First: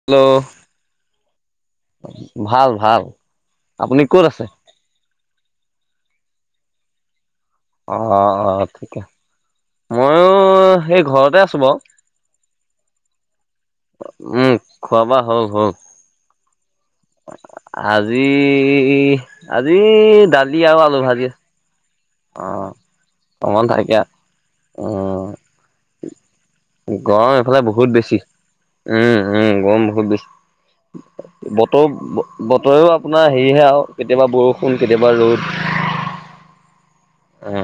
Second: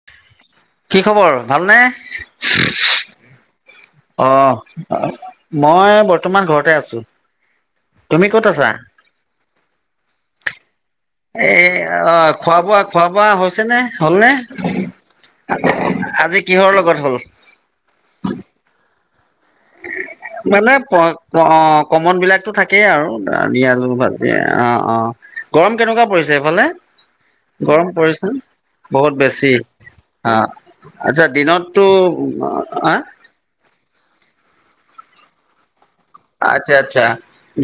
Hello! কি খবৰ ভালনে? ভাল ভাল আপুনি ক'ত আছে? আহ' মই বৰ্তমান ঘৰতে আছো। অ' তুমি ক'ত আছা? অ' ঠিকে মইয়ো সেই ঘৰতে আছো বাৰু। খোৱা-বোৱা খোৱা বোৱা হৈছেনে হলনে উম খোৱা বোৱা হ'ল হ'ল আজি কিহৰ লগত হ'ল? আজি আজি দালি মানে আৰু আলু ভাজি কমন অ বিলাকতো থাকেই আৰু দালি, অকমান আলু, থাকে ভা এ অ' অ' উম গৰম কেনেকুৱা পৰিছে সেইফালে? গৰম এইফালে বহুত বেছি। বহুত উম' বেছি উম' গৰম বহুত অ'। আচ্ছা বেছি। দিনততো বতৰ বতৰেও আ আপোনাৰ সেয়েহে আৰু কেতিয়াবা বৰষুণ কেতিয়াবা ৰ'দ। আচ্ছা আচ্ছা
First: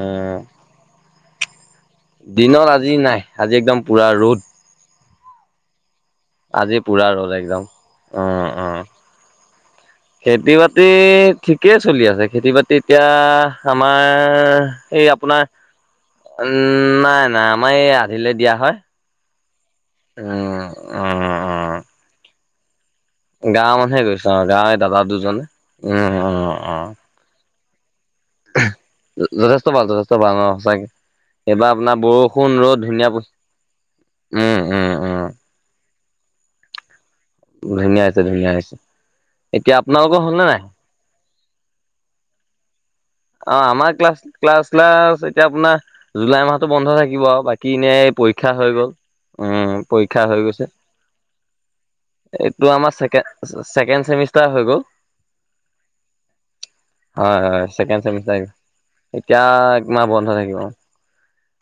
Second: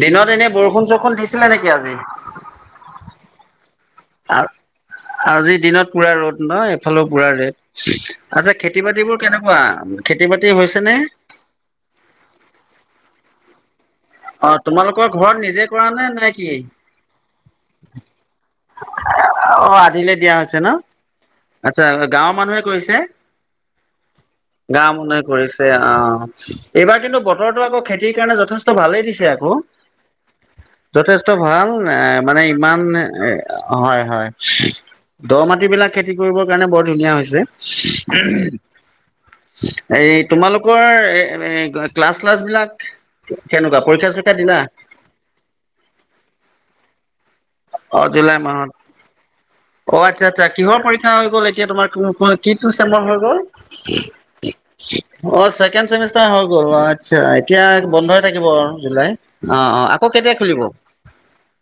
দিনত এনে বৰষুণ চৰষুণ দিছিলে নেকি আজি। দিনত আজি নাই, আজি একদম পুৰা ৰ'দ। আজিৰ দিনত পুৰা ৰ'দ। নহয় এফালে পুৰা ৰ'দ উম আচ্ছা উম খেতি বাতিবোৰ কেনেকুৱা খেতি বাতি হৈছে নে? ঠিকেই চলি আছে খেতি বাতি এতিয়া আমাৰ অ এ, এই তোমালোকৰ ঘৰত আপোনাৰ নিজে কৰা নে নে কি উম' নাই নাই আমাৰ এই আধিলৈ দিয়া হয়। অ' আধিলৈ দিয়া হৈছে উম ন, উম আচ্ছা গাঁৱৰ মানুহে কৰিছে। গাঁৱৰ মানুহে গৈছে অ গাঁৱৰ গাঁও দাদা মানুহে দুজনে কৰিছে উম আহ' উম উম এইবাৰ কিন্তু বতৰতো আকৌ খেতি সেইকাৰণে যথেষ্ট ভালেই। আকৌ' যথেষ্ট ভাল যথেষ্ট ভাল অ সঁচাকে যথেষ্ট ভাল এইবাৰ আপোনাৰ এ মানে বৰষুণ ৰ'দ ইমান ধুনীয়া হয় হয় উম উম উম দ মাটি বিলাক খেতি কৰিবৰ কাৰণে বৰ ধুনীয়া হৈছে। ধুনীয়া হৈছে ধুনীয়া হৈছে এতিয়া এই আপোনালোকৰ হ'লনে নাই তোমালোকৰ এই ক্লাছ চিলাছ বিলাক অ কেনেকুৱা? আমাৰ পৰীক্ষা ক্লাছ চৰীক্ষা দিলা ক্লাছ চিলাছ এতিয়া আপোনাৰ জুলাই মাহতো বন্ধ থাকিব আৰু বাকী অ এনেই জুলাই পৰীক্ষা মাহত হৈ গ'ল। উম অ' পৰীক্ষা আচ্ছা হৈ আচ্ছা গৈছে কিহৰ পৰীক্ষা হৈ গ'ল এতিয়া তোমাৰ এইটো কিটো আমাৰ চেমৰ হৈ ছেকে গ'ল। ছেকেণ্ড চেমিষ্টাৰ হৈ গ'ল অ' ছেকেণ্ড চেমিষ্টাৰ হৈ গ'ল আচ্ছা হয় এতিয়া হয় ছেকেণ্ড বন্ধ হৈ চেমিষ্টাৰ থাকিব আৰু। জুলাই এতিয়া অ' অ' একমাহ আকৌ' বন্ধ কেতিয়া থাকিব খুলিব?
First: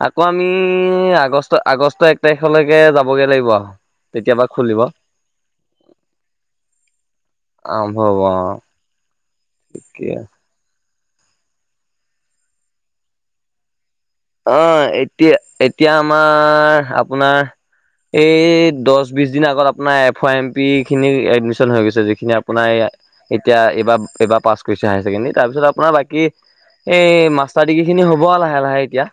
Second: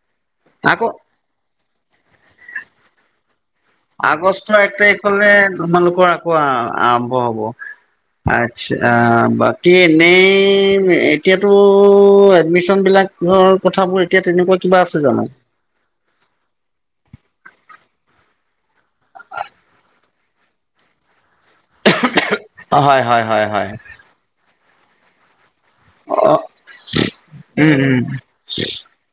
আকৌ' আমি আকৌ আগষ্ট আগষ্ট এক তাৰিখলৈকে যাবগৈ লাগিব আৰু। তেতিয়াবা আগষ্টৰ এক খুলিব তাৰিখলৈ তোমালোকৰ আকৌ' আৰম্ভ হব। আৰম্ভ হ'ব অ অ' বাকী কি এনেই এতিয়াতো এডমিশ্যন বিলাক। আগৰ কথাবোৰ এতিয়া অ তেনেকুৱা কিবা আছে জানোঁ? এতিয়া এতিয়া আমাৰ আপোনাৰ এই দহ বিশ দিন আগত আপোনাৰ এফৰ এম পি খিনি এ এদমিশ্যন হৈ গৈছে যিখিনি আপোনাৰ এইয়া হয় হয় হয় এতিয়া হয় এইবা এবাৰ পাছ কৰিছে হাই চেকেণ্ডেৰী তাপাছত আপোনাৰ বাকী অ এই মাষ্টাৰ উম ডিগ্ৰী উম খিনি হ'ব আৰু লাহে লাহে এতিয়া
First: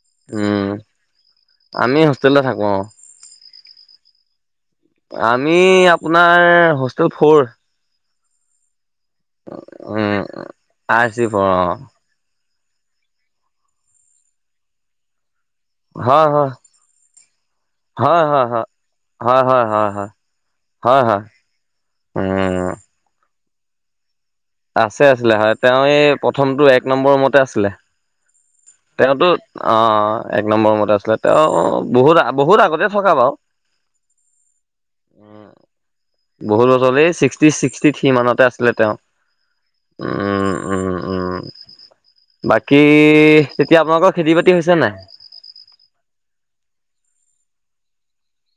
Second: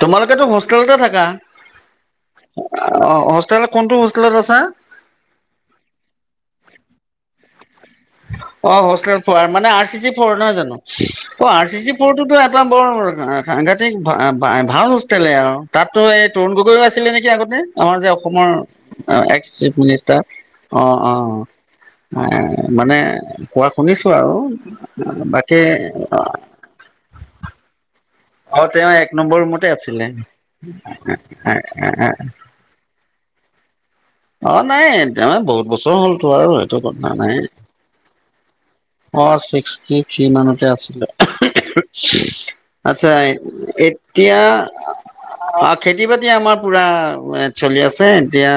তোমালোকেতো উম হোষ্টেলতে থাকা। আমি হোষ্টেলতে থাকোঁ। অ' তেনে কোনটো হোষ্টেলত আছা। আমি আপোনাৰ হোষ্টেল ফ'ৰ অ' হোষ্টেলত পঢ়ে মানে আৰ চি চি উম পঢ়ে নহয় জানোঁ আৰ চি ফ'ৰ অ' আৰু চি চি তৌৰ এটা বৰ সাংঘাতিক ভাল হোষ্টেলে আৰু। তাততো হয় এই- তৰুণ গগৈও আছিলে নেকি? আগতে আমাৰ যে হয় হয় অসমৰ হয় হয় এক্স হয় চিফ হয় হয় মিনিষ্টাৰ। অ' হয় হয় অ' হয় এ উম মানে কোৱা শুনিছোঁ আৰু। আছে আছিলে। হয় বাকী তেওঁ এই প্ৰথমটো এক নম্বৰ ৰুমতে আছিলে। অ তেওঁ এক তেওঁতো নম্বৰ ৰুমতে আছিলে অ' এক নম্বৰতে আছিলে। তেওঁ বহুত বহুত আগতে থকা বাৰু। অ' নাই তাৰমানে বহুত বছৰ হ'লতো আৰু বহুত সেইটো বছৰলে কথা নাই। ছিক্সটি ছিক্সটি থ্ৰী মানতে আছিলে তেওঁ অ' ছিক্সটি থ্ৰী উম মানতে উম আছিলে। উম বাকী আচ্ছা তেতিয়া আপোনালোকৰ খেতি এতিয়া বাতি হৈছে নাই অ' খেতি বাতি আমাৰ পুৰা চলি আছে। এতিয়া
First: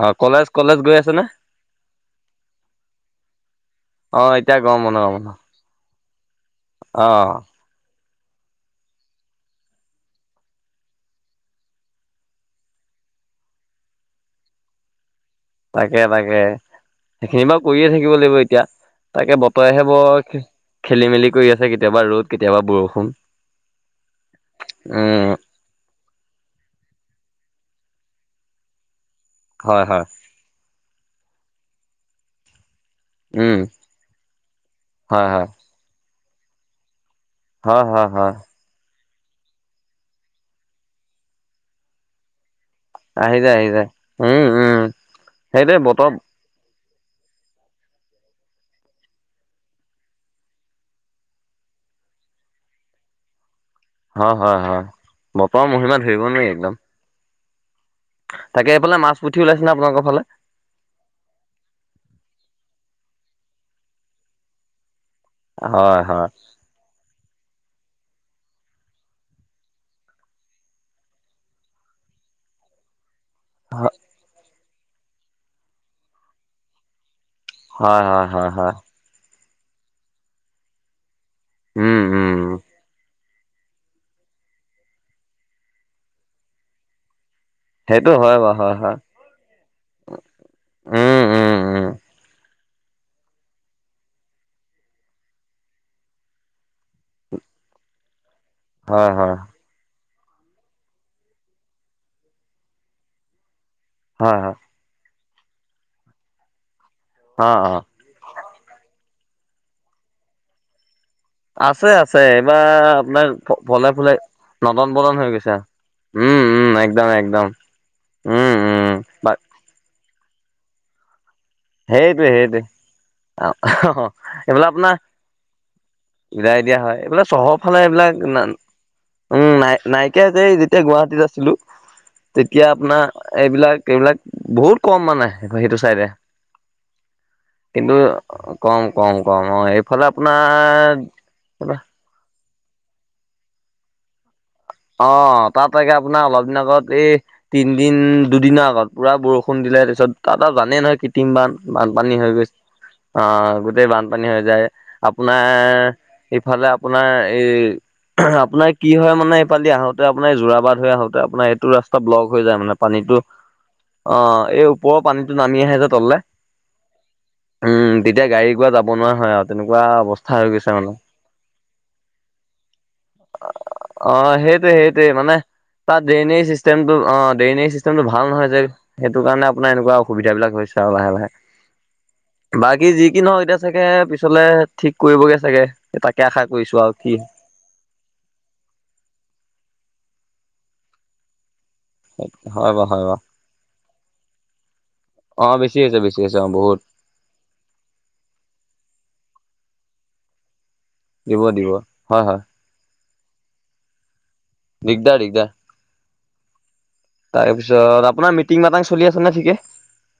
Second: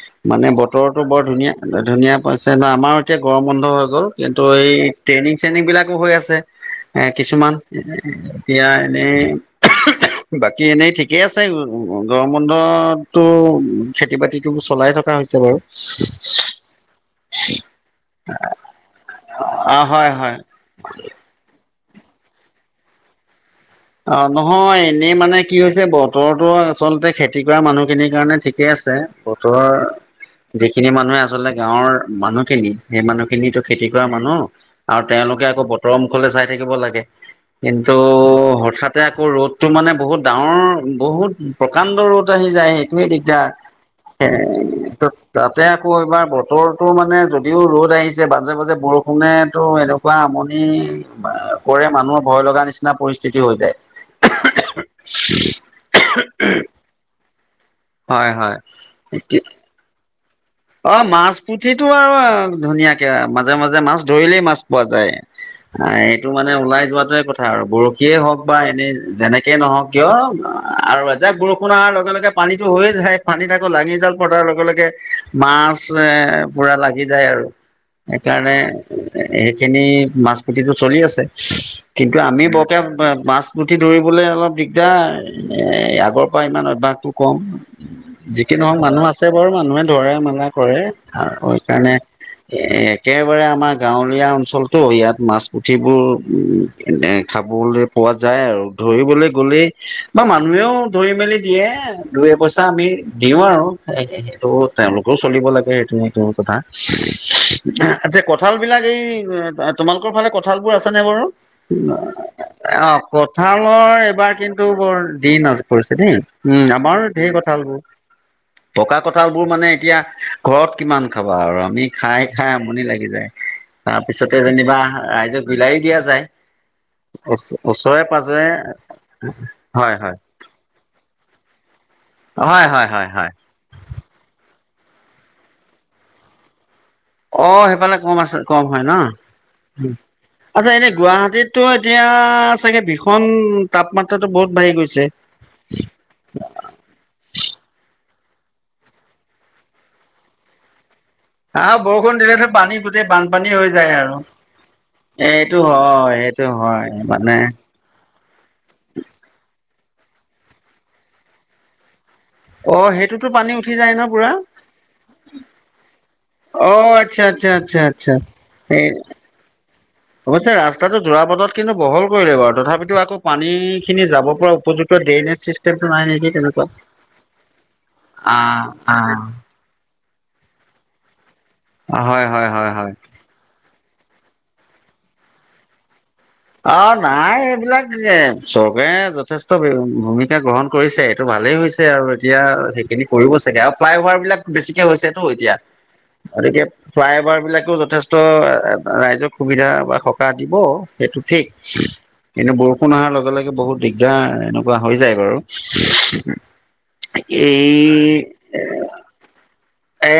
অ কলেজ মানে কলেজ গৈ বতৰতো আছে বৰ নে ধুনীয়া, ধুনীয়া পিছে ন আমাৰো এতিয়া গৰম বন্ধ হৈ গ'ল অ কিন্তু এতিয়া এই গৰম বন্ধ গৰম বন্ধ ট্ৰেইনিং চেইনিং বিলাকো হৈ আছে এ অ কিছুমান এতিয়া এনেই বাকী এনেই ঠিকেই আছে গৰম বন্ধততো খেতি বাতি এই চলাই থকা হৈছে বাৰু তাকে তাকে সেইখিনি বাৰু কৰিয়ে থাকিব লাগিব এতিয়া তাকে অ বতৰেহে হয় হয় বৰ খেলি মেলি কৰি আছে। কেতিয়াবা ৰ'দ কেতিয়াবা বৰষুণ। অ নহয় এনেই উম মানে। কি হৈছে বতৰটো আচলতে খেতি কৰা মানুহখিনিৰ কাৰণে ঠিকে আছে বতৰ হয় হয় যিখিনি মানুহে আচলতে গাঁৱৰ মানুহখিনি। সেই মানুহ খিনি উম খেতি কৰা মানুহ আৰু হয় তেওঁলোকে হয় আকৌ বতৰৰ মুখলৈ চাই থাকিব লাগে হয় কিন্তু। হয় হয় তাতে আকৌ ৰ'দতটো মানে বহুত ডাঙৰ বহুত প্ৰকাণ্ড ৰ'দ আহি যায়। [unintelligible] আহি দিগদাৰ যায় আহি যায় উম উম তাতে সেইটোৱে আকৌ বতৰ এইবাৰ বত বতৰটো মানে যদিও ৰ'দ আহিছে মাজে মাজে বৰষুণেতো এনেকুৱা আমনি কৰে মানুহৰ ভয় লগা নিচিনা পৰিস্থিতি হৈ যায়। হয় হয় হয় বতৰৰ মহিমা ধৰিব নোৱাৰি একদম হয় হয় তাকে এইফাল মাছ পুঠি ওলাইছেনে আপোনালৰ ফালে। অ মাছ পুঠিতো আৰু ধুনীয়াকে মাজে মাজে মাছ ধৰিলেই মাছ পোৱা যায় হয় হয় এইটো মানে ওলাই যোৱাতোৱে কথা আৰু বৰশীয়ে হওক বা এনেই যেনেকেই নহওক কিয় আৰু এজাক বৰষুণ অহাৰ লগে লগে পানীটো হৈয়ে যায়। পানি থাকো লাঙি জাল পতাৰ লগে লগে মাছ এ পুৰা লাগি যায় আৰু। হয় হয় হয় হয় সেইকাৰণে সেইখিনি মাছ পুঠিটো চলি আছে উম কিন্তু উম আমি বৰকে মাছ পুঠি ধৰিবলৈ অলপ দিগদাৰ এ আগৰ পৰা ইমান অভ্যাসটো কম। সেইটো হয় যিকি বাৰু হয় নহওক হয় মানুহ আছে বাৰু মানুহে ধৰে মেলা কৰে আৰু উম উম উম সেইকাৰণে এ একেবাৰে আমাৰ গাঁৱলীয়া অঞ্চলটো ইয়াত মাছ পুঠিবোৰ উ এনে খাবলৈ পোৱা যায় আৰু হয় ধৰিবলৈ হয় গ'লেই বা মানুহেও ধৰি মেলি দিয়ে দুই এ পইচা আমি দিওঁ আৰু হয় সেইটো হয় তেওঁলোকেও চলিব লাগে সেইটো সটোৰ কথা অ অ আ কঁঠাল বিলাক এই তোমালোকৰ ফালে কঁঠাল বোৰ আছে নে বাৰু? আছে আছে এইবাৰ অ আপোনাৰ ফলে কঠালৰ ফুলে এইবাৰ কিন্তু নদন বৰ বদন হৈ দিন গৈছে। আছে। পৰিছে দেই উম আমাৰ ঢেৰ কঠাল বোৰ উম উম পকা বা কঠাল বোৰ মানে এতিয়া ঘৰত কিমান খাবা আৰু। আমি সেইটোৱে খাই খাই সেইটোৱে আমনি লাগি যায় তাৰ পিছতে এইবিলাক যেনিবা আপোনাৰ ৰাইজক বিলাইও দিয়া যায়। বিলাই দিয়া হয় এইবিলাক চহৰৰ ফালে ওচৰে এইবিলাক পাজৰে উম নাই হয়, হয়। নাইকিয়া যে যেতিয়া গুৱাহাটীত আছিলো হয় তেতিয়া হয় আপোনাৰ হয় হয় এইবিলাক এইবিলাক। বহুত কম মানে সেইটো চাইডে। অ কিন্তু সেইফালে কম আছে কম হয় ন কম অ এইফালে আচ্ছা এনে আপোনাৰ গুৱাহাটীত এতিয়া চাগে ভীষণ তাপমাত্ৰা। [unintelligible] বহুত বাহিব। অ তাত তগে আপোনাৰ অলপ দিন আগত এই তিনদিন দুদিনৰ আগত পুৰা বৰষুণ দিলে তাৰ পিছত তাত আৰূ জানে নহয় কৃত্ৰিম বান আহ বৰষুণ বানপানী হৈ দিলেতো গৈছে পানী গোটেই বানপানী আহ হৈ গোটেই যায় আৰু বানপানী হৈ যায়। আপোনাৰ এইটো হয় সেইটো এইফালে হয় আপোনাৰ মানে এই আপোনাৰ কি হয় মানে এইফালি আহোঁতে আপোনাৰ যোৰাবাট হৈ আহোঁতে আপোনাৰ এইটো ৰাস্তা। ব্লক হৈ যায় মানে অ পানীটো সেইটোতো পানী উঠি যায় ন অ পুৰা এই ওপৰৰ পানীতটো নামি আহে যে তললে। অ আচ্ছা আচ্ছা আচ্ছা উম আচ্ছা তেতিয়া গাড়ী গুৰা যাব এই নোৱাৰা হয় আৰু তেনেকুৱা অৱ অৱশ্যে ৰাস্তাটো যোৰাবাটত কিন্তু বহল কৰিলে বাৰু, তথাপিতো আকৌ পানী খিনি অ, যাব পৰা সেইটোৱে, উপযুক্ত সেইটোৱে, ড্ৰেইনেজ মানে চিষ্টেমটো নাই তাত নেকি ড্ৰেইনেজ তেনেকুৱা চিষ্টেমটো অ, ড্ৰেইনেজ চিষ্টেমটো ভাল নহয় আহ যে। আহ সেইটো কাৰণে আপোনাৰ এনেকুৱা অসুবিধা বিলাক হৈছে আৰু লাহে-লাহে। হয়, হয়, হয়, হয়। কি [unintelligible] এতিয়া চাগে পিছলে ঠিক কৰিবগে চাগে। তাকে আশা কৰি অ, নাই, এইবিলাক [unintelligible] চৰকাৰে যথেষ্ট ভূমিকা গ্ৰহণ কৰিছে, এইটো ভালেই হৈছে। আৰু এতিয়া হয় বাৰু হয় সেইখিনি বাৰু কৰিব চাগে, আৰু ফ্লাই অভাৰ বিলাক বেছিকে হৈছেতো অ', এতিয়া। বেছি হৈছে বেছি আছে, অ, গতিকে বহুত। ফ্লাই অভাৰ বিলাকেও যথেষ্ট ৰাইজক সুবিধা বা সকাহ দিব। সেইটো দিব ঠিক, দিব হয় হয় কিন্তু বহু ফোন অহাৰ লগে-লগে বহুত দিগদাৰ, এনেকুৱা হৈ যায় দিগদাৰ দিগদাৰ বাৰু। তাৰপিছত, এই আপোনাৰ মিটিং-মাতাং চলি আছে নে ঠিকে? এ,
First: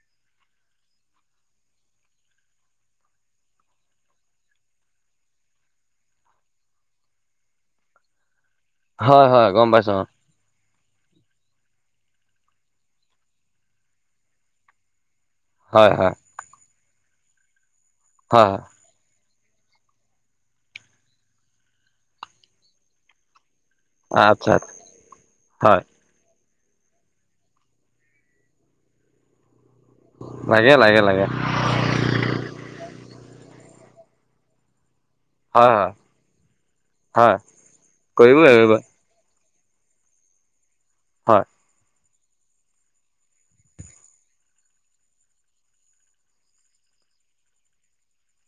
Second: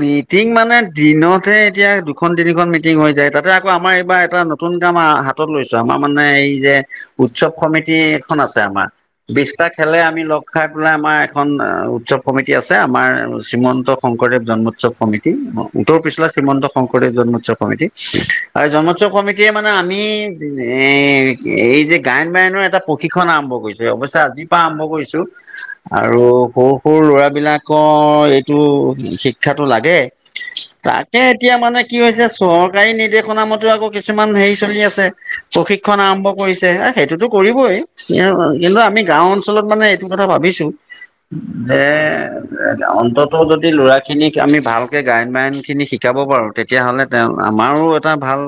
মিটিং মানে দিনতহে এতিয়া দুখন-তিনিখন মিটিং হৈ যায়, তাতে আকৌ আমাৰ এইবাৰ এটা নতুন কাম হাতত লৈছো, আমাৰ মানে এই যে উৎসৱ সমিতি এখন আছে আমাৰ। হয় হয় বিছটা গম পাইছো খেলে অ', আমি লগ খাই পেলাই আমাৰ এখন উৎসৱ সমিতি আছে, আমাৰ শ্ৰীমন্ত শংকৰদেৱ জন্ম উৎসৱ কমিতি, হয় উত্তৰ হয় পিছলা শ্ৰীমন্ত শংকৰদেৱ জন্মোৎসৱ কমিতি, হয় আৰু হয় এই জন্মোৎসৱ কমিতি এতিয়া মানে আমি এ এই যে গায়ন-বায়নৰ এটা প্ৰশিক্ষণ আৰম্ভ কৰিছো। অৱশ্যে আজিৰ আচ্ছা পৰা আৰম্ভ কৰিছো, হয় আৰু সৰু-সৰু ল'ৰা বিলাকৰ এই টো শিক্ষাটো লাগে, লাগে লাগে তাকে লাগে এতিয়া মানে কি হৈছে, চৰকাৰী নিৰ্দেশনা মতে আকৌ কিছুমান হেৰি চলি আছে। হয় হয় প্ৰশিক্ষন আৰম্ভ কৰিছে, এ, সেইটোতো হয় কৰিবই, কৰিবই কিন্তু কৰিবই আমি গাও অঞ্চলত মানে এইটো কথা ভাবিছো হয় যে, অন্তত যদি ল'ৰাখিনিক আমি ভালকৈ গায়ন-বায়নখিনি শিকাব পাৰোঁ, তেতিয়াহ'লে তেওঁ আমাৰো এটা ভাল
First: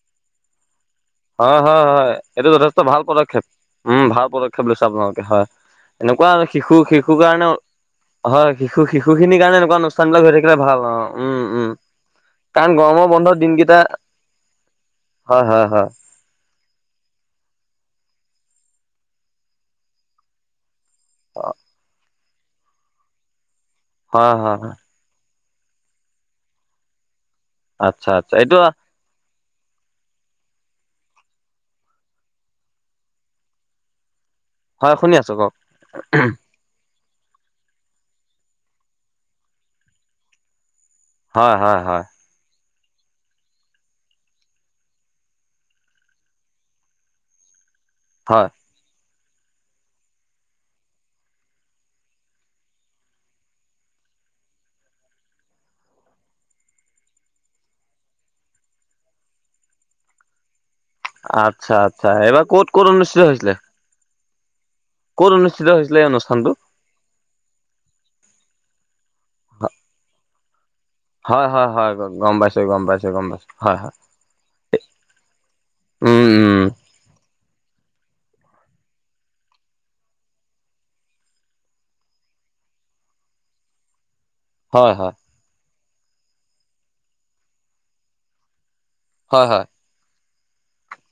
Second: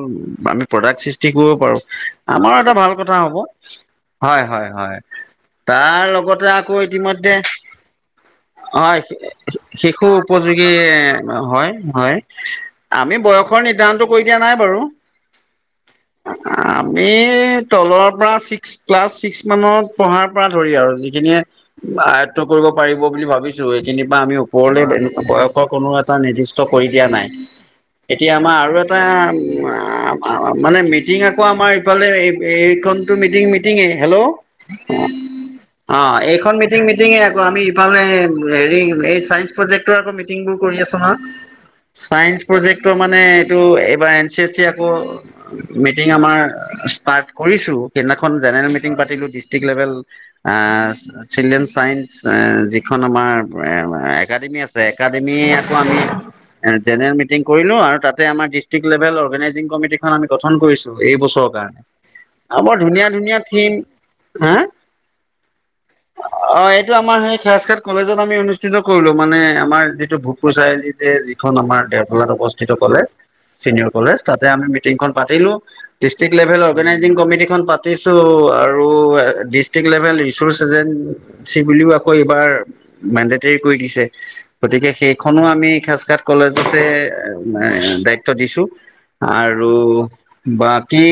প্ৰডাক্ট সৃ হয়, হয়, হয়, এইটো যথেষ্ট ভাল হ'ব পদক্ষেপ। উম, ভাল হয় পদক্ষেপ হয় লৈছে হয় আপোনালোকে, হয়। তাৰ এনেকুৱা আৰু লগতে আকৌ শিশু-শিশু ইতিমধ্যে কাৰণে হয়, শিশু-শিশুখিনি কাৰণ এনেকুৱা শিশু অনুষ্ঠান বিলাক হৈ থাকিলে উপযোগী ভাল আৰু। উম, হয় উম, হয় কাৰণ গৰমৰ বন্ধৰ দিনকেইটা কৈ দিয়া নাই বাৰু। হয়, হয়, হয়। আমি তলৰ পৰা, ছিক্স ক্লাছ ছিক্স মানত পঢ়াৰ পৰা ধৰি আৰু। যিখিনিয়ে আয়ত্ব কৰিব পাৰিব বুলি ভাবিছো, সেইখিনিৰ পৰা হয় আমি হয় হয় ওপৰলে বয়সৰ কোনো এটা নিৰ্দিষ্ট কৰি দিয়া নাই। আচ্ছা আচ্ছা এতিয়া আমাৰ এইটো আৰু এটা এটা মানে মিটিং আকৌ আমাৰ ইফালে এই এইখন টোৰ মিটিং মিটিঙে। হেল্ল'! হয় শুনি আছো কওক অ, এইখন মিটিং মিটিঙে আকৌ, আমি ইফালে হেৰি এই চাইন্স প্ৰজেক্টৰ আকৌ মিটিং বোৰ কৰি আছো নহয়। হয় হয় হয় চাইন্স প্ৰজেক্টৰ মানে, এইটো এইবাৰ এন চি এছ চি আকৌ মিটিং আমাৰ ষ্টাৰ্ট কৰিছো। সেইদিনাখন হয় জেনেৰেল মিটিং পাতিলো দি টিক লেবেল আ, চিলড্ৰেন চাইন্স এ যিখন আমাৰ [unintelligible] একাডেমি আছে, একাডেমি আকৌ আমি এ, জেনেৰেল মিটিং কৰিলো, আৰু তাতে আমাৰ ডিষ্ট্ৰিক্ লেভেল অৰ্গনাইজিং কমিটি আমি গঠন কৰিছো এই বছৰ আচ্ছা কাৰণে। আচ্ছা এইবাৰ [unintelligible] ক'ত বৰ ক'ত অনুষ্ঠিত ধুনীয়া-ধুনীয়া হৈছিলে থিম। হা! ক'ত অনুষ্ঠিত হৈছিলে এই অনুষ্ঠানটো অ, এইটো আমাৰ সেই [unintelligible] কলেজত আমি অনুষ্ঠিত কৰিলোঁ। মানে আমাৰ যিটো ভোগপুৰ চাৰিআলিত। যে হয় যিখন হয় আমাৰ হয় দেওফলাত গম পাইছো অৱস্থিত গম কলেজ পাইছো গম পাইছো হয় চিনিয়ৰ হয় কলেজ, তাতে আমি মিটিংখন পাতিলোঁ। Um district um level organise meeting কমিটিখন পাতিছোঁ আৰু ডিষ্ট্ৰিক লেভেল ৰিচৰ্চ এজেন্ট চি বুলিও আকৌ এইবাৰ মেণ্ডটেৰি কৰি দিছে। গতিকে হয় সেই হয় খনো আমি খাজঘাট কলেজতে এ দায়িত্ব দিছোঁ। হয় হয় আৰু বাকী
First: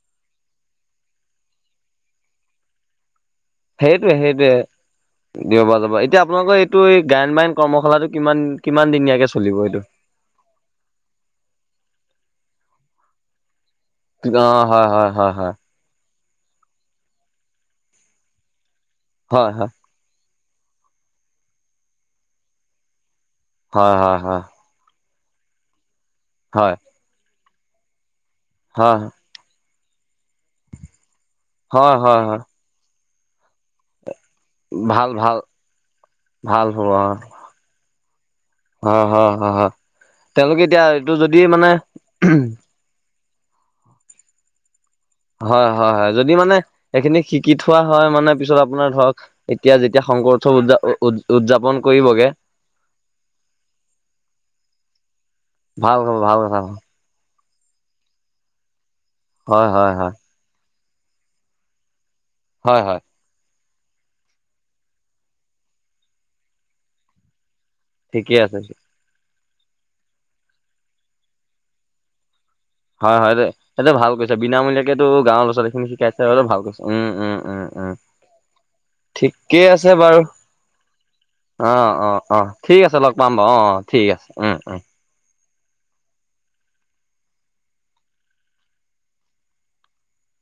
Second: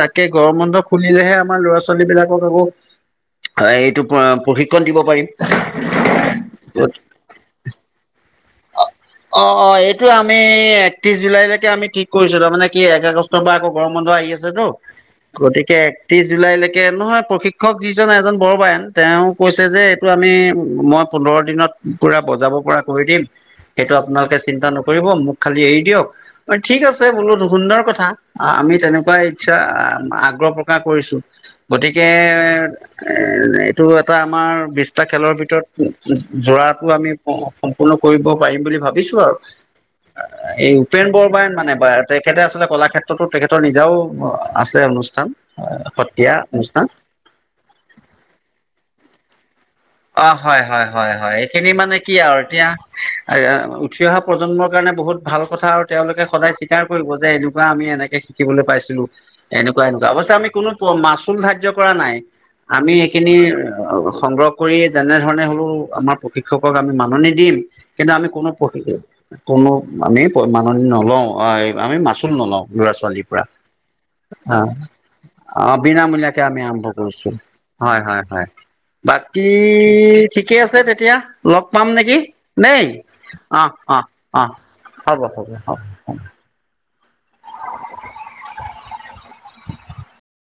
তাকে গৰম বন্ধ খুলিলেহে আমাৰ ল'ৰা ছোৱালী বিলাকক আকৌ আ এইটো অ' প্ৰশিক্ষণ দিব পাৰিম। যাব, এতিয়া আপোনালোকৰ এইটো এ গায়ন বায়ন কৰ্মশালাটো কিমান কিমান দিনিয়াকে অ' এইটো আমি একত্ৰিশ জুলাইলৈকে আমি ঠিক কৰিছিলোঁ। তামানে কি এক আগষ্ট পা আকৌ গৰম বন্ধ আহি অ আছেতো। হয় হয় হয় গতিকে ত্ৰিছ জুলাইলৈকে নহয় প্ৰশিক্ষক যিজন এজন বৰবায়ন। তেওঁ হয় কৈছে হয় যে তোৰ আমি মই পোন্ধৰ দিনত পুৰা বজাব পৰা কৰি দিম। সেইটো হয় হয় হয় আপোনালোকে চিন্তা নকৰিব। মোক খালি এৰি দিয়ক। হয় ঠিক আছে, বোলো সুন্দৰ কথা। আমি হয় তেনেকুৱা ইচ্ছা আগ্ৰহ প্ৰকাশ কৰিছোঁ। হয় হয় গতিকে হয় হয় [unintelligible] টো এটা আমাৰ বিছটা ভাল খেলৰ ভাল ভিতৰত ভাল যো-যোৰাটো হ'ব অ আমি সম্পূৰ্ণ ব' পাৰিম বুলি হয় ভাবিছোঁ হয় আৰু। হয় হয় তেওঁলোকে এই এতিয়া উপেন এইটো যদি বৰবায়ন মানে বা তেখেতে আচলতে কলাক্ষেত্ৰতো তেখেতৰ নিজাও আছে অনুষ্ঠা হয়, হয়, হয়। যদি মানে এইখিনি শিকি থোৱা হয় মানে পিছত আপোনাৰ ধৰক এতিয়া যেতিয়া শংকৰ অ' উৎসৱ হয়, উদযা হয়, হয়, হয়। এইখিনি উদযাপন মানে কি কৰিবগে আৰু এতিয়া উঠি অহা প্ৰজন্মৰ কাৰণে বহুত ভাল কথা আৰু ভাল হ'ব তেওঁলোকে ভাল সদায় কথা স্বীকাৰ কৰিব যে এনেকুৱা আমি এনেকে শিকিবলে পাইছিলোঁ। হয় এনেকুৱা হয় এনেকুৱা হয় অৱশ্যে আমি কোনো মাচুল ধাৰ্য্য কৰা নাই। হয় আমি হয় এইখিনি সংগ্ৰহ কৰি যেনেধৰণে হ'লেও আমাৰ প্ৰশিক্ষকক আমি মাননি দিম। কিন্তু আমি ঠিকে কোনো আছে প্ৰশি কোনো আমি মাননি নলও, অ' আমি মাচুল নলও। হয় ল'ৰা-ছোৱালীৰ হয় পৰা। দে সেইটো ভাল কৈছা বিনামূলীয়াকেতো গাঁৱৰ ল'ৰা আহ অ' ছোৱালীখিনি শিকাইছে বিনামূলীয়াকে আৰু ভাল আমি কৈছা আৰম্ভ উম কৰিছোঁ। উম উম উম। হয়, হয়, হয়। বাকী ঠিকেই আছে বাৰু ই ঠিকে আছে তেতিয়া। লগ অ পাম অ নেকি? অ ঠিক দেই, আছে লগ পাম বাৰু অ অহ অ অহ ঠিক আছে অহ। উম উম। হ'ব, হ'ব, অ' অ'।